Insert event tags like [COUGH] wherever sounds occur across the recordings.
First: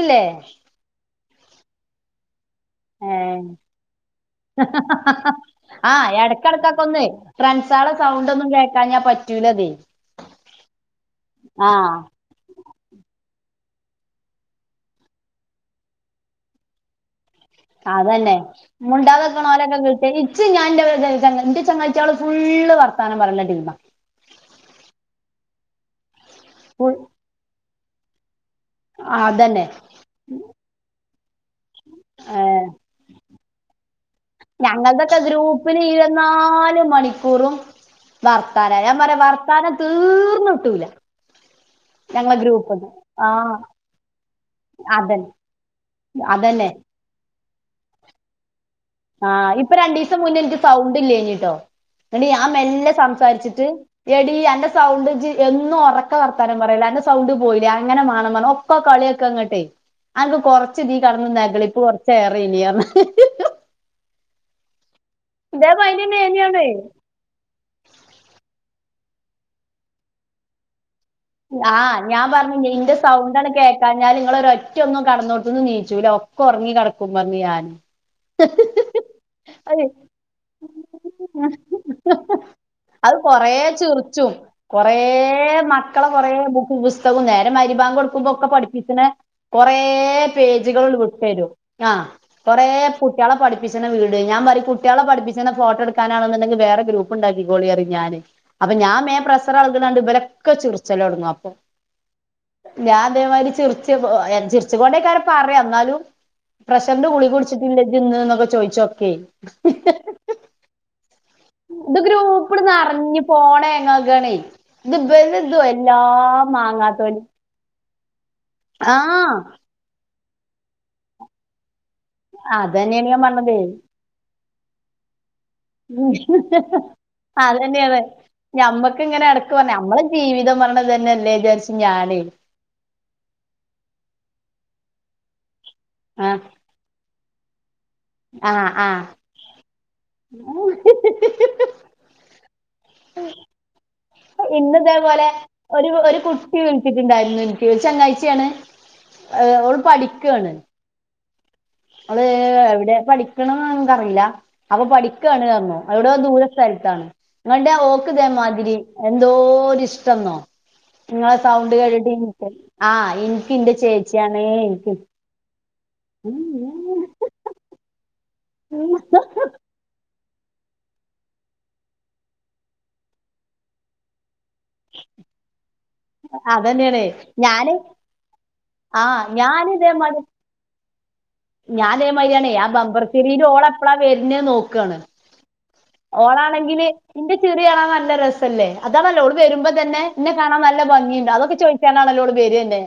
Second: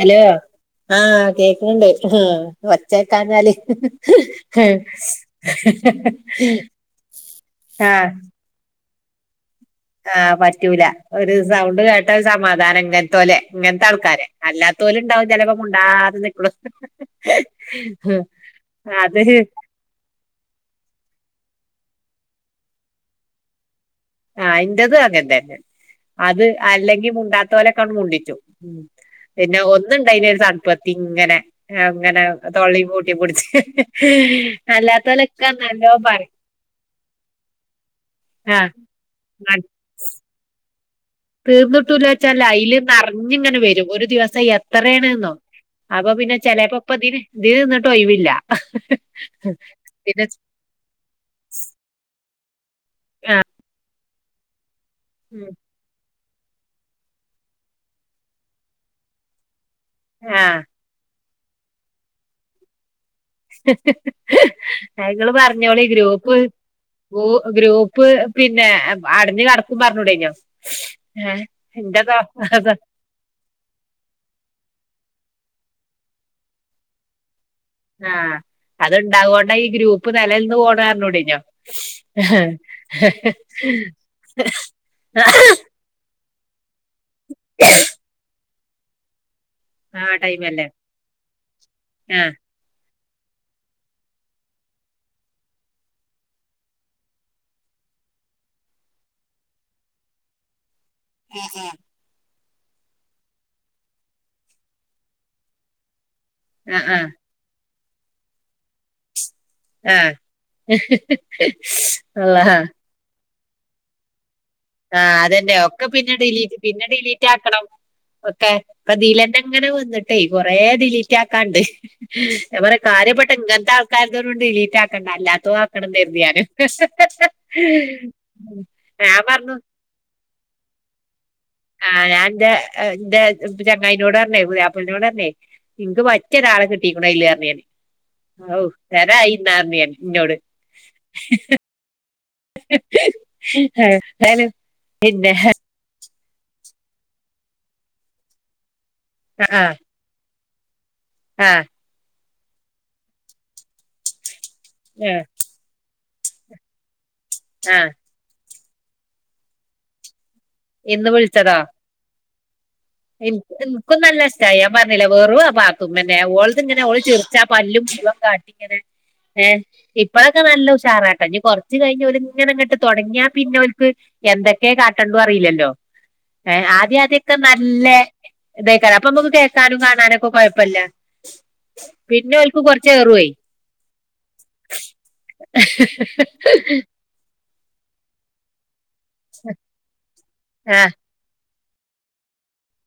Hello ആഹ് കേക്ക്ണുണ്ട് ആഹ് ഏഹ് ഒച്ചേക്കാഞ്ഞാല് [INAUDIBLE] ഫ്രണ്ട്സേളെ ആഹ് സൗണ്ടൊന്നും കേൾക്കാഞ്ഞാ പറ്റൂലതെ ആഹ് പറ്റൂല ഒരു സൗണ്ട് കേട്ടാ സമാധാനം ഇങ്ങനത്തോലെ ഇങ്ങനത്തെ ആൾക്കാരെ അല്ലാത്തോലുണ്ടാവും ചെലപ്പോ മുണ്ടാതെ നിക്കുണു. അതന്നെ അത് മുണ്ടാതക്കണ അവരൊക്കെ കിട്ടെ [UNINTELLIGIBLE] ഞാൻന്റെ എന്റെ ചങ്ങാച്ച ആള് ഫുള് വർത്താനം പറഞ്ഞിട്ടിരുന്ന ടീമ ആഹ് അന്റത് അങ്ങെന്തന്നെ അത് ഫുൾ അല്ലെങ്കിൽ ഉണ്ടാത്ത പോലെ കണ്ട് മുണ്ടിച്ചു പിന്നെ അതന്നെ ഒന്നുണ്ടായിന ഒരു തണപത്തി ഇങ്ങനെ അങ്ങനെ ഏഹ് തൊള്ളി പൂട്ടിപ്പടിച്ച് അല്ലാത്തലൊക്കെ നല്ലോ പറയും നാല് മണിക്കൂറും വർത്താന ആഹ് ഞാൻ പറയാ വർത്താന തീർന്ന ഇട്ടുല തീർന്നിട്ടൂല വച്ചാല അതിൽ ആഹ് നിറഞ്ഞിങ്ങനെ വരും ഒരു ദിവസം അതന്നെ എത്രയാണ്ന്നോ അപ്പൊ പിന്നെ അതന്നെ ചെലപ്പോ ഇപ്പ ഇതിന് ഇതി നിന്നിട്ട് ഒഴവില്ല ആഹ് ഇപ്പൊ രണ്ടു ദിവസം മുന്നേ എനിക്ക് സൗണ്ട് ഇല്ല കഞ്ഞിട്ടോ എന്ന ആഹ മെല്ലെ സംസാരിച്ചിട്ട് എടി അന്റെ സൗണ്ട്ജ്ജ്‌ ഉം എന്നും ഒറക്ക ക്കെ വർത്താനം പറയല്ലൊ അന്റെ സൗണ്ട് പോയിലെ അങ്ങനെ മാണം പർ ഒക്കെ കളിയാക്കങ്ങട്ടെ അൻക്ക് ആഹ് കൊർ ച്ച് തി കെട്ന്ന് നെഗളിപ്പ കൊർച്ചേറെയ്നി പർഞ് ങ്ങള് ഇതേ പർഞ്ഞോളി ഗ്രൂപ്പ് മൈൻഡന്നേനിയാണേ ഗൂ ഗ്രൂപ്പ് പിന്നെ അടഞ് കെട്ക്കും പർഞ്ഞൂടേനോ ആ ഞാൻ പർഞ്ഞു ഇയ്ന്റെ സ് സൗണ്ടണ്ട് കേക്കാഞ്ഞാല് ഇങ്ങളൊരൊറ്റൊന്നും കെടന്നോട് ത്ത്ന്ന് ണീച്ചൂല്ല ഒക്കെ ഒർങ്ങിക്കെട്ക്കും പർഞ് ഞാന് ആഹ് അത്ണ്ടാവോണ്ട ഈ അതെ ഗ്രൂപ്പ് നെലൽന്ന് പോണ് പർഞ്ഞൂടെയ്നോ അത് കൊറേ ക്കളെ കൊറേ ബുക്ക് പുസ്തകും നേരം മരിബാങൊടുക്കുമ്പോ ഒക്കെ പഠിപ്പിച്ച്ണെ കൊറേ ആ ടൈമല്ലേ പേജ്കൾണ്ട് വിട്ടെരും ആഹ് കുറെേ കുട്ട്യാളെ പഠിപ്പിച്ച്ണ വീഡിയോ ഞാൻ പറയും കുട്ട്യാളെ പഠിപ്പിച്ച്ണ ഫോട്ടട്ക്കാനാണെണ്ടെങ്കില് വേറെ ഗ്രൂപ്പ് പ്പ്ണ്ടാക്കിക്കോളി ർയും ഞാന് അപ്പൊ ഞാ വേം പ്രസറെള്ക്ണണ്ട് ഇവലൊക്കെ ചിർ ച്ചലൊട്ങ്ങും അപ്പൊ ഞാൻ അതേമാതിരി ചിർച്ച് ചിർച്ച്ങ്ങോണ്ടേക്കാരം പറയാ ന്നാലും ആഹ് പ്രഷറിന്റെ ആഹ് ഗുളിക കുടിച്ചിട്ടില്ല ജ്ജ്‌ന്ന് ന്നൊക്കെ ചോയ്ച്ചോക്കെ ആഹ് ഇത് അള്ളാ ഗ്രൂപ്പിണ്ട്ന്നർഞ് ഫോൺ ഏങ്ങാകാണെ ആഹ് അതെന്നെ ഒക്കെ പിന്നെ ഡിലീറ്റ് പിന്നെ മാങ്ങാത്തോലും ഡിലീറ്റാക്കണം ഒക്കെ ആഹ് ഇപ്പതീലെന്നെങ്ങനെ വെന്ന്ട്ടേ കൊറെ ഡിലീറ്റാക്കാണ്ട് ഞാൻ പറയാ അതന്നെയാണ് ഞാൻ കാര്യപ്പെട്ട പറഞ്ഞത് ഇങ്ങൻത്താൾക്കാരതൊന്നും ഡിലീറ്റാക്കണ്ട അല്ലാത്തോ അതെന്നെണ് ഞാൻ ഞമ്മക്ക്ങ്ങനെ എടക്ക് പറഞ്ഞു പർഞ്ഞ ഞമ്മള് ജീവിതം പർയ്ണ്തെന്നല്ലേ ചാര്ച്ച് ആ ഞാന്റെ ന്റെ ചെങ്ങായിനോട് പർഞ്ഞേ പുത്യാപ്പൾനോട് പർഞ്ഞേ ഇൻക്ക് ആഹ് പറ്റ്യൊരാളെ കിട് [UNINTELLIGIBLE] ആഹ് ആഹ് [UNINTELLIGIBLE] ഇന്നോട് ആ ഇന്നിതേപോലെ പിന്നെ ഒരു ഒരു കുട്ടി വിൾച്ചിട്ടുണ്ടായിരുന്നു ഒരു ചെങ്ങായ്ച്യാണ് ആഹ് ഓള് പഠിക്കാണ് ആഹ് ഓള് എവടെ പഠിക്ക്ണ് നമ്മക്കറില്ല അപ്പൊ ആഹ് പഠിക്കാണ് പർഞ്ഞു എവടോ ദൂര സ്ഥലത്താണ് [UNINTELLIGIBLE] ആഹ് ഓക്ക്തേമാതിരി എന്തോര്ഷ്ടംന്നോ ഇന്ന് ങ്ങളെ സൗണ്ട് കേട്ടിട്ട് [UNINTELLIGIBLE] ഇൻ ഇൻക്ക് ഇന്റെ ഇൻക്കും നല്ല ചേച്ചിയാണ് ഇഷ്ടായി ഞാൻ ഇൻക്ക് പർഞ്ഞില്ലെ വെറും അ പാ ത്തുമ്മന്റെ ഓൾത്ങ്ങനെ ഓള് ചിർച്ചാ പല്ലും മുഴുവൻ കാട്ടിങ്ങനെ ഏ ഇപ് പ്പളൊക്കെ നല്ല ഉഷാറാട്ടോ ഇനി കൊർച്ച് കഴിഞ്ഞ് ഓല്ങ്ങനെങ്ങട്ട് തൊടങ്യാ പിന്നോൽക്ക് എന്തെക്കെ കാട്ടണ്ടറില്ലല്ലോ ആദ്യം അതന്നെയാണേ ആദ്യൊക്കെ നല്ല ഞാന് ല്ലെ ഇതേക്കാരം അപ്പൊ ആഹ് ഞമ്മക്ക് ഞാന് കേക്കാനും ഇതേമാതിരി കാണാനൊക്കെ കൊഴപ്പല്ല ഞാൻ പിന്നെ ഇതേമാരിയാണേ ഓൽക്ക് ആ കൊറച്ച് ബംബർ ഏറുവേ ചിരില് ഓളെപ്പഴാ വെര്ണത് നോക്കാണ് ഓളാണെങ്കില് ഇന്റെ ചിറി കാണാൻ നല്ല രെസല്ലേ അതാണല്ലോ ഓള് വെരുമ്പോ തന്നെ ഇന്നെ കാണാൻ നല്ല ആഹ് ഭംഗിണ്ട് അതൊക്കെ ചോ ക്കാനാണല്ലോ ഓള് വെരെന്നെ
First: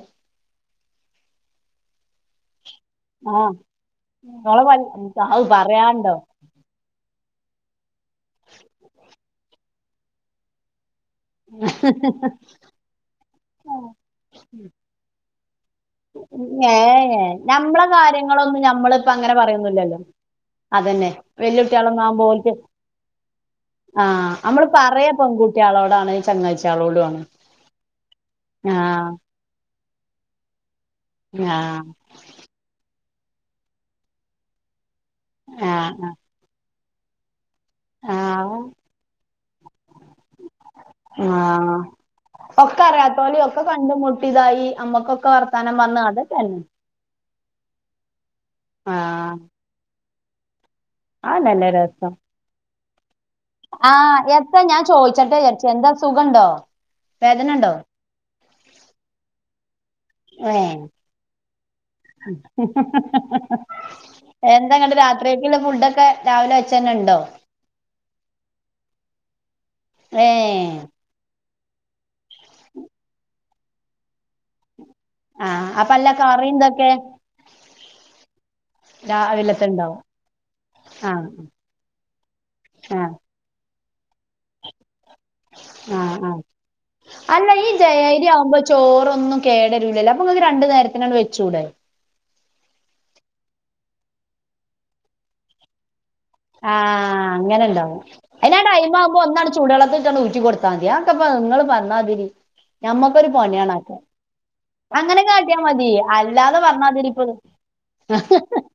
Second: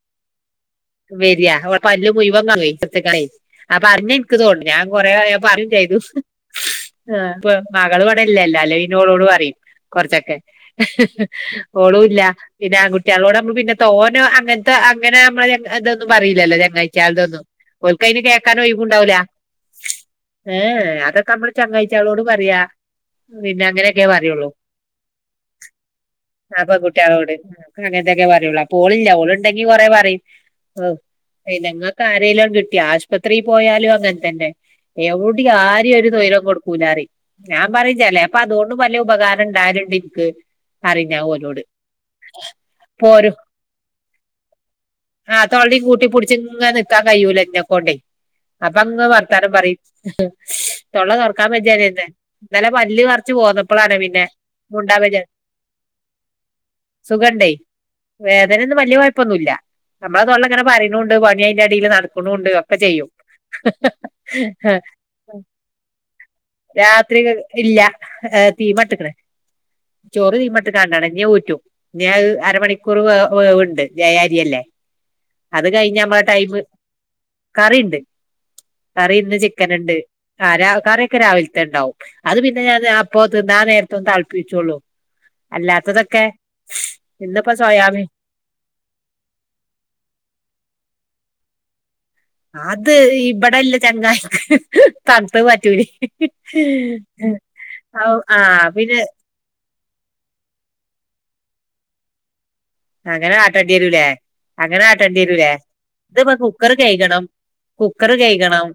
വെര്യാ ഓളെ പല്ല് മുയ്വൻ [UNINTELLIGIBLE] ത്ത്കയ് ആഹ് ആ പർഞ്ഞ ഇൻക്ക് ഇങ്ങളെ തോണ്ട് പ ഞാൻ കൊറേ ആയ അത് പറയും ചെയ്തു പറയാണ്ടോ അ ഇപ്പ മകള് ഇവടല്ലല്ലോ അല്ലെ പിന്നെ ഓളോട് പറയും കൊർച്ചൊക്കെ ഓളും ഇല്ല പിന്നെ ആൺങ്കുട്ടിയാളോട് അമ്മള് പിന്നെ തോനെ അങ്ങൻത്തെ അങ്ങനെ അമ്മളെ ചങ്ക് ഇതൊന്നും പറീലല്ലോ ഏ ചെങ്ങായ്ച്യാൾതൊന്നും ഞമ്മളെ ഓൽക്കൈന് കാര്യങ്ങളൊന്നും കേക്കാന് ഒയ് ഞമ്മളിപ്പ വുണ്ടാവുല അങ്ങനെ പറയൊന്നുല്ലല്ലോ ഏ ഏ അതന്നെ അതൊക്ക അമ്മള് വെല്ലുട്ടികളൊന്നും ചെങ്ങായ്ച്യാളോട് ആകുമ്പോ ഓൽക്ക് പറിയാ പിന്നെ ആ അങ്ങനെക്കെ പറിയൊള്ളൂ നമ്മള് പറയാ പെൺകുട്ടികളോടാണ് ആഹ് ചങ്ങാഴ്ചികളോടും ആണ് പെങ്കുട്ട്യാളോട് അങ്ങൻത്തെക്കെ പറ്യൊള്ളൂ ആ അപ്പ ഓളില്ല ഓള്ണ്ടെങ്കി കൊറേ പറിം ഏഹ് ആ പിന്നെ ഇങ്ങക്ക് ആരേലും കിട്ട്യാ ആശ്പത്രി പോയാലു അങ്ങൻത്തന്നെ എവുടി ആ ആരിം ഒര് തൊയ്രം കൊട് ക്കൂലാറിം ഞാം പറിം ആ ചെലേപ്പം അത്കൊണ്ടും വല്ല്യ ഉപകാരം ഇണ്ടായല്ണ്ട് ഇൻ ക്ക് പറിം ഞാ ആ ഓലോട് പ്പോരു ക്കകണ്ടുമുട്ടിതായി അമ്മക്കൊക് ആഹ് തൊള്ളീം കൂട്ടിപുട്ച്ച്‌ ഇങ്ങൻനിക്കാൻ കയ്യൂല ഇഞെകൊണ്ടെയ് അപ്പ ആ അങ്ങ് വർത്താനം പറിം തൊള്ള തൊർക്കാം അതന്നെല്ലേ വെജ്ജാറിയെന്നെ രസം ഇന്നലെ പല്ല് പർ ച്ച്‌ ആ പോന്നപ്പളാണ് പിന്നെ എത്താ ഞാൻ മുണ്ടാവെജ്ജ ചോദിച്ചട്ടെ വിചാരിച്ചു എന്താ സുഖണ്ടോ വേദന സുഖണ്ടെയ് ഉണ്ടോ വേദനെന്നും വല്യ കൊയപ്പൊന്നുല്ല അമ്മളെതൊള്ള ഇങ്ങനെ ഏ പറിണുണ്ട് പണി അയ്ന്റെ എടീല് നടക് എന്താ ഇങ്ങട്ട് രാത്രിക്കക്ക്ല്ലെ ഫുഡൊക്കെ രാവിലെ വെച്ചയെന്നെ ഇണ്ടോ രാത്രി ഇല്ല ഏ തീമട്ട്ക്ക്ണ് ചോറ് ഏഹ് തീമട്ട്ക്കാണ്ടാണ് ഇഞ് അഹ് ഊറ്റും ഇഞ് അഹ് അരമണിക്കൂറ് വെ വേവ്ണ്ട് ജയ അരിയല്ലേ അത് ആഹ് അപ്പ കഴിഞ്ഞാ അല്ല അമ്മളെ കറിം ടൈമ് ഇതൊക്കെ കറിഇണ്ട് കറി ഇന്ന് ചിക്കന്ണ്ട് രാവിലത്തെണ്ടാവും ആഹ് രാ കറി ഒക്കെ ആഹ് രാവിൽത്തെഹ് ഇണ്ടാവും അത് പിന്നെ ഞാ അത് ആ ആഹ് അപ്പോ ത്തിന്നാ നേര്ത്തൊന്ന് തൾപ്പിച്ചൊള്ളു ഉം ഉം അല്ല ഇന്നിപ്പോ ഈ സോയാബീൻ ജയയ്രി ആവുമ്പൊ ചോറൊന്നും കേടരൂല്ലല്ലോ അപ്പ ഇങ്ങക്ക് രണ്ട് നേരത്തിനാണ്ട് വെച്ചൂടെ അത് ഇബടെല്ലെ ചെങ്ങായിക്ക് തൺത്തഹ് പറ്റൂലെയ് ആഹ് അങ്ങനെണ്ടാവും അയ്നാ ടൈം പിന്നെ ആവുമ്പോ ഒന്നാണ് ചൂടള്ളത്തില്ട്ടാണ്ട് ഊറ്റി കൊടുത്താ മതി അഒക്കെ പ്പൊ ഇങ്ങള് പറഞ്ഞാതിരി ഞമ്മക്കൊരു അങ്ങനെ ആട്ടേണ്ടി പണിയാണ് അഒക്കെ വരൂലേ ആട്ടേണ്ടി അങ്ങനെ വരൂലേ കാട്ടിയാ മതി അല്ലാതെ പറഞ്ഞാതിരിപ്പെള് കുക്കറ് കെയ്കണം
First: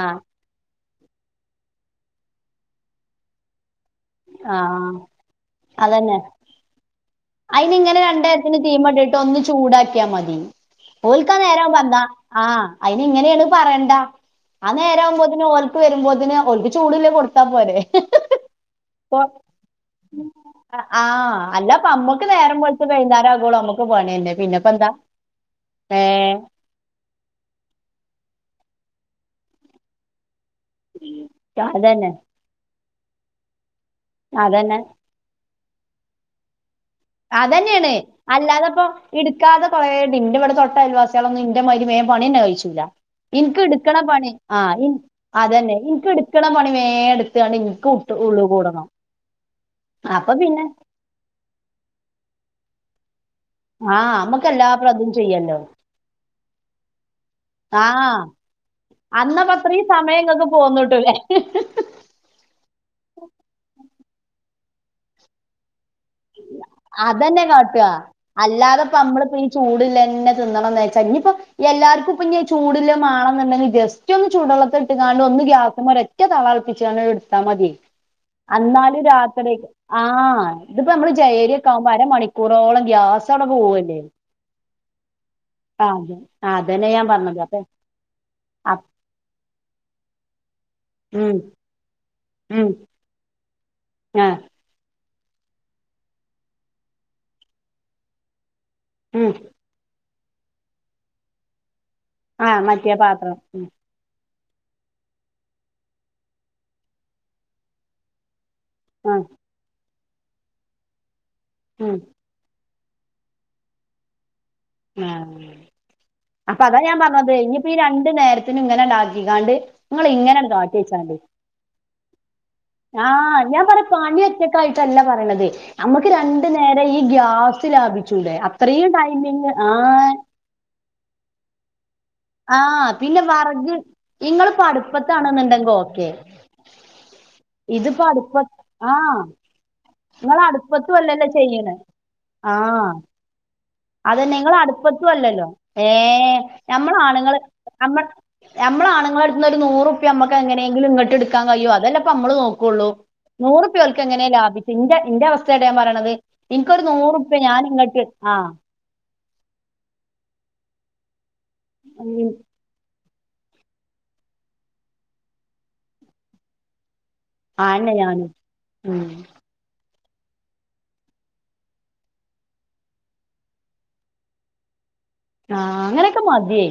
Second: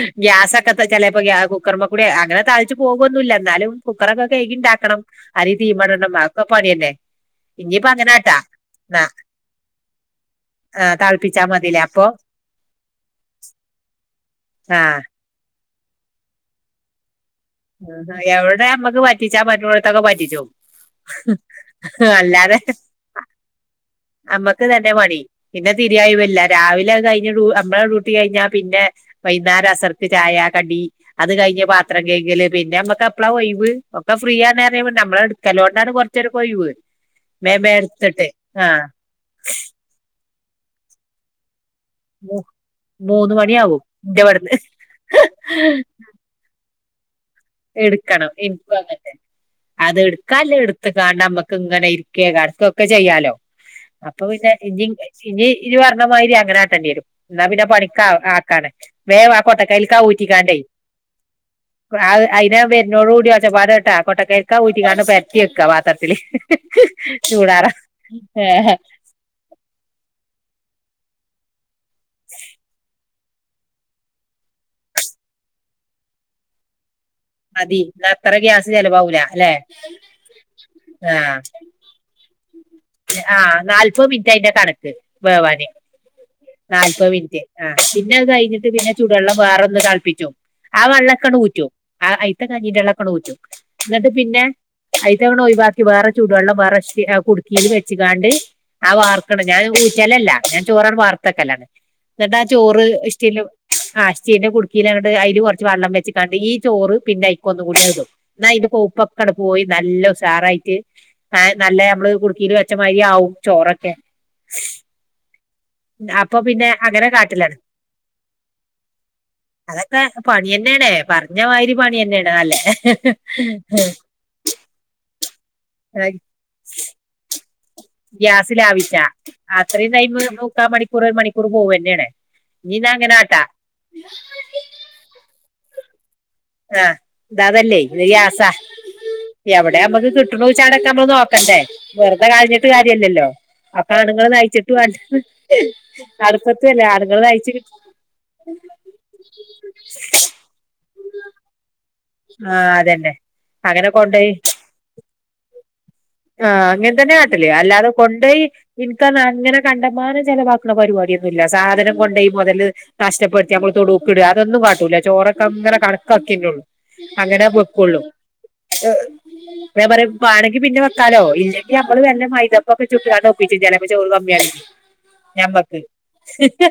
ആഹ് ഗ്യാസ ക്കത്ത ചെലേപ്പ ഗ്യാ കുക്കർമ്മകൂടി അങ്ങനെ തൾച്ച് പോകൊന്നുല്ല ഇന്നാലും കുക്കറൊക്കെ ആഹ് കെയ്കിണ്ടാക്കണം അരി തീ മടണം അഒക്കേ പണ്യല്ലെ അയ്ന് ഇങ്ങനെ രണ്ടേര്ത്തിന് തീമട്ട്ട്ട് ഒന്ന് ചൂടാക്കിയ മതി ആ ഓൽക്കാ തളപ്പിച്ചാ നേരാവ്മ്പ മതില്ലേ എന്താ അപ്പൊ ആഹ് അയ്ന് ഇങ്ങനേണ് പറേണ്ട ആ നേരാവുമ്പോത്തിന് ഓൽക്ക് വെരുമ്പോതിന് ഓൽക്ക് ചൂട്ല്ലെഹ് കൊട് ആഹ് ഹാ എവ്ടെ അമ്മക്ക് പറ്റ് റ്റിച്ചാൻ പറ്റ്നോട്ത്തൊക്കെ പറ്റിച്ചും ആഹ് അല്ലപ്പ അമ്മക്ക് അല്ലാതെ നേരം വെളുത്ത് വൈകുന്നേരം ആകുവോളം അമ്മക്ക് പണിയന്നെ അമ്മക്ക് പിന്നെപ്പെന്താ ഇതന്നെ പണി പിന്നെ തിരിയാ ഒയ് ഏഹ് വില്ല രാ രാവിലെ അഹ് കഴിഞ്ഞ ടു അമ്മളെ ഡ്യൂട്ടി കഴിഞ്ഞാ പിന്നെ വൈന്നാരം അസർ ക്ക് ചായ കടി അത് കഴിഞ്ഞ് പാത്രം അതന്നെ കെയ്കല് പിന്നെ അമ്മക്ക് എപ്പളാ ഒയ് വ് ഒക്കെ ഫ്രീ ആണ് അതന്നെ അറീമ്പോ നമ്മളെ ഇട്ക്കലോണ്ടാണ് കൊർച്ചേരൊക്കൊയ്‌വ് അതന്നേണ് അല്ലാതെപ്പോ ഇട്ക്കാതെ കൊറേണ്ട് ഇന്റവടെ തൊട്ട അയൽവാസിയാളൊന്നും ഇന്റ മായ്രി വേം പണ്യേന്നെ കയ്ച്ചൂല മൂന്ന് ഇൻക്ക് മണിയാവും ഇട്ക്ക്ണ ഇന്റെ പണി ഇവിടുന്ന് ആഹ് ഇൻ അതന്നെ ഇൻക് ഇട് ക്ക്ണ പണി വേ ഇട് ഇട്ക്കണം ഇൻക്കു അങ്ങൻത്തന്നെ അത് അപ്പൊ ഇട്ക്കാല്ലെഹ് പിന്നെ ഇട് ത്ത്ക്കാണ്ട് അമ്മക്ക് ഇങ്ങനെ ഇരിക്കെ കടക്ക ഒക്കെ ചെയ്യാലോ ആഹ് അപ്പൊ അമ്മക്ക് പിന്നെ എല്ലാ ഇഞ്ഞിങ്ങ് പ്രതും ഇഞ് ചെയ്യല്ലോ ഇജ് പറഞ്ഞമാരി അങ്ങനെ കാട്ടെണ്ടിയെരും ഇന്നാ പിന്നെ പണിക്ക് ആ ആക്കാണ് വേം ആ അന്നപത്രീം കൊട്ടക്കൈൽക്കാ സമയം ഇങ്ങക്ക് പോന്ന്ട്ടുല്ലേ അത് അയ്നാ വെര്ന്നോ ടൂടി ഒച്ചപാടെ ട്ടാ കേട്ടകയ്ല്ക്ക ഊറ്റിങ്ങാണ്ട് പെര്ത്ത്യക്കാ വാ ത്രത്തില് ചൂടാറാൻ ഏഹ് അമ്മള്പ്പീ ചൂട് ല്ലെന്നെ തിന്നണം ന്നെച്ചാ ഇഞ്പ്പൊ എല്ലാർക്കുപ്പൊഞ്ഞ് ചൂട്ല്ലേമാണംന്ന്ണ്ടെങ്കി ജെസ് റ്റൊന്ന് ചൂടള്ളത്ത്ട്ട്ക്കാണ്ട് ഒന്ന്ഗ്യാസ്മ്മെ ഒരൊറ്റതളതൾപ്പിച്ചണത് ട് ത്താമത്യേ മതി എന്നാ അത്ര ഗ്യാസ് ചെലവാവൂല അല്ലെ അന്നാലുംരാത്രിക്ക് ആഹ് ഇത് പ്പമ്മളെ ആഹ് ജയര്യക്കാവുമ്പോ അരമണി ക്കൂറോളം ആഹ് ഗ്യാസ്സവടെപോവല്ലേ നാല്പത് മിനിറ്റ് അയിന്റെ കണക്ക് വേവാന് ആതെ അതന്നെ ഞാം പർഞ്ഞത് അപ്പം പിന്നത് കയ്ഞ്ഞിട്ട് പിന്നെ ചൂടെള്ളം വേറൊന്ന് തൾപ്പിച്ചും ആ ഉം വെള്ളക്കണൂറ്റും ആ ഉം അയിത്തെകാഞ്ഞിന്റള്ളക്കണൂറ്റും ന്ന്ട്ട് ആ പിന്നെ അയിത്തക്കണൊയ് വാക്കി വേറെ ചൂട് വെള്ളം വേറെച്ച് ഏഹ് കുട്ക്കീല് വെച്ച്ക്കാണ്ട് അത് ഉം വാർക്കണ് ഞാൻ ഊറ്റലല്ല ഞാൻ ചോറണ് വാർത്തെക്കലാണ്. ആ ന്ന്ട്ടാചോറ് മറ്റേ പാത്രം ഇഷ്ട്ടീലും ഉം ആഹ് ഇ സ്റ്റീല്ന്റെ കുട്ക്കേലങ്ങെട്ട് അയില്കൊറച്ച് വള്ളംവെച്ച്ക്കാണ്ട് ഈചോറ് പിന്നയ്ക്കൊന്നുംകൂട്യാണ് വെക്കും ന്നയ്ൻ്റെ കൂ ആ പ്പൊക്കണ്ട്പോയി നല്ലഉസാറായിട്ട് ന നല്ല ഉം അമ്മള് കുട്ക്കീല് വെ ച്ചമാര്യാവും ചോറൊക്കെ. ആഹ് അപ്പൊ പിന്നെ അപ്പതാ ഞാൻ അങ്ങനെ പർഞ്ഞത് കാട്ടലാണ് ഇഞ്പ്പഈ രണ്ട് നേരത്തിനുങ്ങനെണ്ടാക്കിക്കണ്ട് അതൊക്കെ ഇങ്ങളിങ്ങനാണ്ട് പണിയന്നേണ് കാട്ട്യച്ചണ്ടി പറഞ്ഞ മാതിരി പണിയന്നേണ് നല്ലേ ആഹ് ഞാൻ പർഞ്ഞേ പണ്യൊറ്റ ക്കായിട്ടല്ല പറിണത് അമ്മ്ക്ക് രണ്ട് നേര ഈ ഗ്യാസ് ലാഭിച്ചൂടെ അത്രേം ടൈമിങ് ആഹ് ത്രേംടൈമ്മ് മുക്കാമണിക്കൂറ് ഒര്മണിക്കൂറ് പോവെന്നെണ്. ആഹ് പിന്നെ വറ്ക് ഇങ്ങള്പ്പൊ അട്പ്പത്താണ്ന്ന്ണ്ടെങ്കോക്കെ ആഹ് ഇതതല്ലേയ് ഇത് ഗ്യാസ്സാ. ആഹ് എവടെ നിങ്ങൾ അമ്മക്ക്‌ക്കിട്ട്ണൂച്ചാടക്കെ അടുപ്പത്തും അമ്മള് അല്ലല്ലോ നോക്കണ്ടേ ചെയ്യണേ വെറ്തെ കൾഞ്ഞ്ട്ട് ആഹ് കാര്യല്ലല്ലോ. അപ്പാണ്ങ്ങള് അതന്നെ നിങ്ങൾ നയിച്ച്ട്ട് വാണ്ടേ അടുപ്പത്തും അല്ലല്ലോ ഏഹ് അട്പ്പത്ത്വൊല്ല ആണ്ങ്ങള് നയിച്ച് കി അമ്മളാണ്ങ്ങളട്ത്ത്ന്നൊര് നൂറുപ്പ്യ അമ്മക്കെങ്ങനെങ്കിലും ഇങ്ങട്ട്ട്ക്കാൻകയ്യൊ അതല്ല ആഹ് പ്പമ്മള്നോക്കൊള്ളൂ അതന്നെ നൂറുപ്പ്യ അങ്ങനെ ഓൽക്കെങ്ങനെ കൊണ്ടോയി ലാഭിക്കും ഇന്റെ ഇന്റവസ്ഥേട്ടൊ ഞാം പറ്ണത്. ആഹ് അങ്ങൻതന്നെ കാട്ടല് അല്ലാതെ കൊണ്ടോയി ആഹ് ഇൻക്കർഞ്ഞ അങ്ങനെകണ്ടമാനം ചെലവാക്കണപരിവാട്യൊന്നുല്ല സാധനം കൊണ്ടെയ് മൊതല് നഷ്ട്ടപ്പെട്ത്തി അമ്മള്തൊടുക്ക്ടാ അതൊന്നുംകാട്ടൂലാ ചോറക്കങ്ങനെ കണക്കാക്ക്യന്നൊള്ളൂ ആന്നെ അങ്ങനെവെക്കൊള്ളു ഞാനും എഹ് ഉം ഞാം പറ്യാ വാണെങ്കി പിന്നെ വെ കലോ ഇല്ലെങ്കി ഞമ്മള് വെല്ലേ മൈതപ്പൊക്കെചുട്ട്ക്കാണ്ട് ഒപ്പിച്ചി ചെലേപ്പം ചോറ് കമ്മ്യാണെങ്കി. ഞമ്മക്ക് ആഹ് അങ്ങനെയൊക്കെ മതിയേ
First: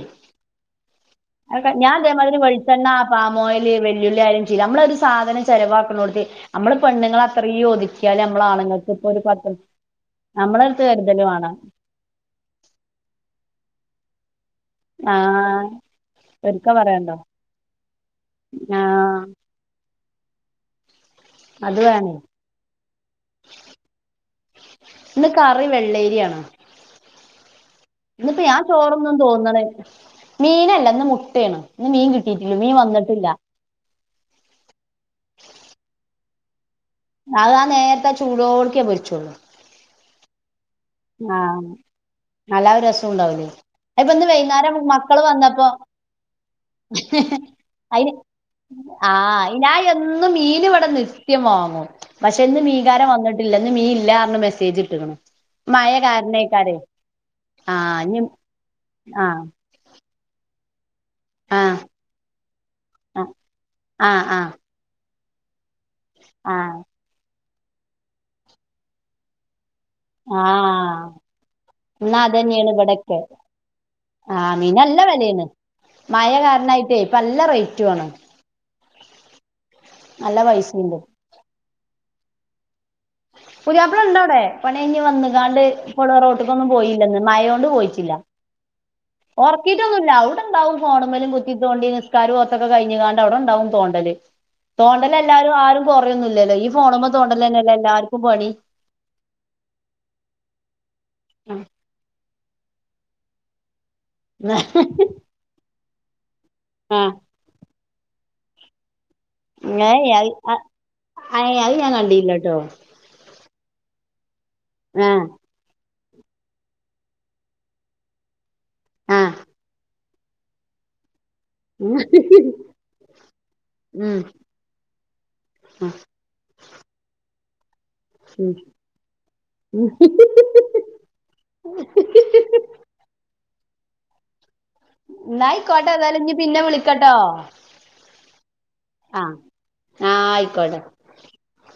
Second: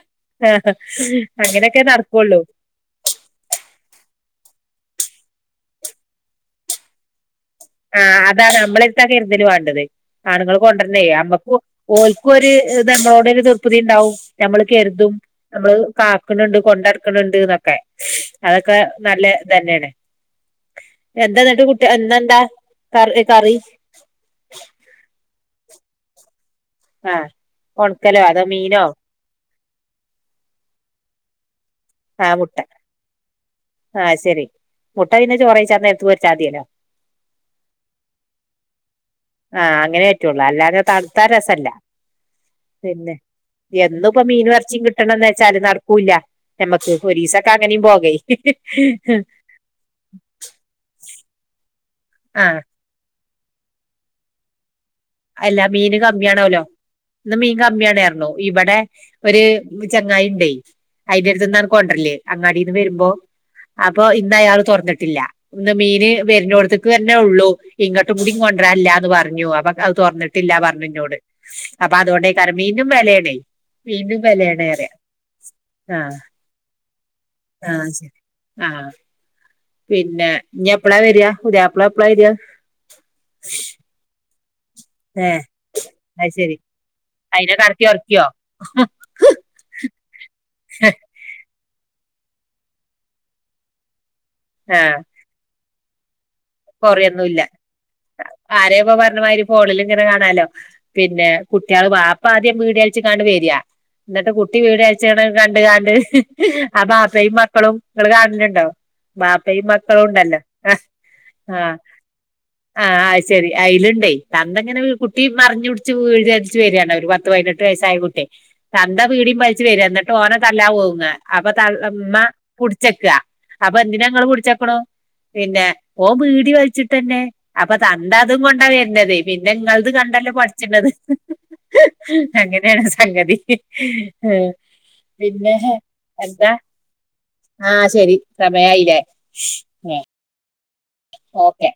അങ്ങനെക്കെനടക്കൊള്ളൂ. ച്ചെണ്ണ, പാംമൊയില്, വെല്ലുള്ള്യായാലും ചെയ്യില്ല നമ്മളൊരു സാധനം ചെലവാക്ക്ണോട്ത്ത് അമ്മള് പെണ്ണുങ്ങള ത്രേം ആ ഒതിക്ക്യാല് അതാണ് അമ്മളാണ്ങ്ങക്ക് നമ്മളെടുത്താ പ്പൊര് കരുതല് പത്ത് വേണ്ടത് നമ്മളെട്ത്ത് കര്തല് വാണം. ഓൽക്കൊര് ത് എന്നോടൊര് തൃപ്പതിണ്ടാവും നമ്മള് കെര്തും ആഹ് അമ്മള് കാക്ക്ണ് ണ്ട് ഒരിക്ക പറയണ്ടോ കൊണ്ടട്ക്ക്ണ് ണ്ട്ന്നൊക്കെ അതൊക്കെ ആഹ് നല്ല തന്നെണ് അത് എന്തന്ന്ട്ട്കുട്ടി വേണേ ഇന്നെന്തെകറ് എഹ് കറി? ഇന്ന് കറി വെള്ളേര്യാണ്. ആഹ് ഒൺക്കലോ അതോമീനോ? തോന്ന്ണ് മീനല്ല ഇന്ന് മുട്ടേണ് ഇന്ന് മീൻ കിട്ടിട്ടില്ല മീൻ വന്ന്ട്ടില്ല. അയ് ശെരി മുട്ട പിന്നെ ചോറയ്ച്ചനേര്ത്ത് പൊര്ച്ചാത്യല്ലോ. അത് ആ നേരത്ത ചൂടോട്ക്കേ പൊര്ച്ചൊള്ളൂ. ആഹ് അങ്ങനെറ്റുള്ളൂ അല്ലാതെ തൺത്താരസല്ല നല്ലഹ് രസുംണ്ടാവൂലേ എന്നുംപ്പൊ മീനുംഎറച്ചിംകിട്ടണംന്ന് വെച്ചാല്നടക്കൂല്ല നമ്മക്ക് ഒരീസൊക്കങ്ങനിംപോകേ അയിന് ആഹ് ഞായെന്നും മീന് വ്ടെ നിത്യംവാങ്ങും ആഹ് പഷേന്ന്മീ കാരംവന്ന്ട്ടില്ല ഇന്ന്മീൻല്ലാറ്ഞ് മെസ്സേജ്ട്ട്ക്ക്‌ണ് അല്ല മീന്കമ്മിയാണോലോ ഇന്ന്മീൻ ആഹ് ഇഞ്ഞ് കമ്മിയാണ്റ്ഞ്ഞു ഇമ്പടെ ഒര് ആഹ് ഇന്ന്ചെങ്ങായിണ്ടേ അയിന്റെ അടുത്ത്ന്നണ് ആഹ് കൊണ്ടരല്ലേ അങ്ങാടിന്ന് വരുമ്പോ ആഹ് അപ്പൊ ആഹ് ഇന്ന് ആഹ് അയാള് തൊറന്നിട്ടില്ല ഇന്ന് മീന് ആഹ് വരുന്നോടത്തേക്ക് തന്നെ ഉള്ളു. ഇങ്ങോട്ട് മീൻ കൊണ്ടരല്ല എന്ന് പറഞ്ഞു അപ്പൊ തൊറന്നിട്ടില്ല ആഹ് പറഞ്ഞുന്നൊട് അപ്പ എന്നാ അതൊണ്ടയ്കാരം അതന്നെയാണ് മീനും ഇവിടൊക്കെ വെലെണ് മീനും ആഹ് ബെലെണ്റിയ മീന് അറിയ നല്ല വെലയാണ് ആഹ് മഴ കാരണായിട്ടേ ഇപ്പ നല്ല ആഹ് റേറ്റും ആണ് ശരി ആഹ് പിന്നെ നല്ല ഇനി പൈസയുണ്ട് എപ്പളാ വരിയാ പുതിയപ്പള എപ്പളാ വരിയ പ്പളണ്ടവിടെ പണിയ്ഞ് വന്ന്കാണ്ട് ഇള അത് റോട്ടിക്കൊന്നും പോയില്ലന്ന് മഴ കൊണ്ട് പോയിട്ട്ല്ല ആഹ് ഒറക്കിയിട്ടൊന്നുല്ല അവിടെണ്ടാവുംഫോണെ മ്മലും കുത്തി തോണ്ടി നിസ്കാരം പോത്തൊക്കെ കഴിഞ്ഞ കാണ്ട് അവിടെ ഉണ്ടാവും തോണ്ടല് തോണ്ടലല്ലാരും ആരും കൊറയൊന്നില്ലല്ലോ കൊറൊയൊന്നുല്ല ആരെയപ്പോ പറഞ്ഞമാതിരി ഫോണിൽലിങ്ങനെ കാണാലോ പിന്നെ കുട്ടികള് പാപ്പ ആദ്യം വീട് കളിച്ച് കാണ്ട് വരിയാ ഇന്നട്ട് കുട്ടി വീട് അയച്ചണ കണ്ട് കണ്ട് ആ ആഹ് പാപ്പയും മക്കളും നിങ്ങള് കാണലുണ്ടാ ബാപ്പയും മക്കളും ഏയ് അത് ഉണ്ടല്ലോ ആഹ് ഏയ് അത് ആഹ് ഞാൻ കണ്ടില്ലട്ടോ ആഹ് ആ യ്ശെരി അയലുണ്ടേ തന്തങ്ങനെ ങ്ങനെ കുട്ടി ആഹ് മറിഞ്ഞുടുത്ത ച് വീടിവള്ച് വരിയാണ് ഒരു പതിനെട്ട വയസ്സായ ഒരു കുട്ടി തന്ത ആഹ് വീടിം വലിച്ചെ വരാ ഇന്നട്ട് ഓനെ തല്ലാ ഓങ്ങ അപ്പ ഉം തമ്മ പുടിച്ചെക്ക അപ്പ എന്തിനങ്ങള് പുടിച്ചെക്ണു പിന്നെ ഉം ഓൻ ബീടി വലിച്ചിട്ട്ന്നെ അപ്പ തന്ത അതും ഉം കൊണ്ടാ വര്ന്നത് പിന്നെ നിങ്ങളത് കണ്ടല്ലോ പഠിച്ചിണത് അങ്ങനെയാണ് സംഗതി ആഹ് എന്നാ പിന്നെ ആയിക്കോട്ടെ ഏതായാലും ഇനി എന്താ പിന്നെ വിളിക്കട്ടോ ആഹ് ശരി സമയായില്ലേ ആഹ് ആഹ് ആയിക്കോട്ടെ ഓക്കെ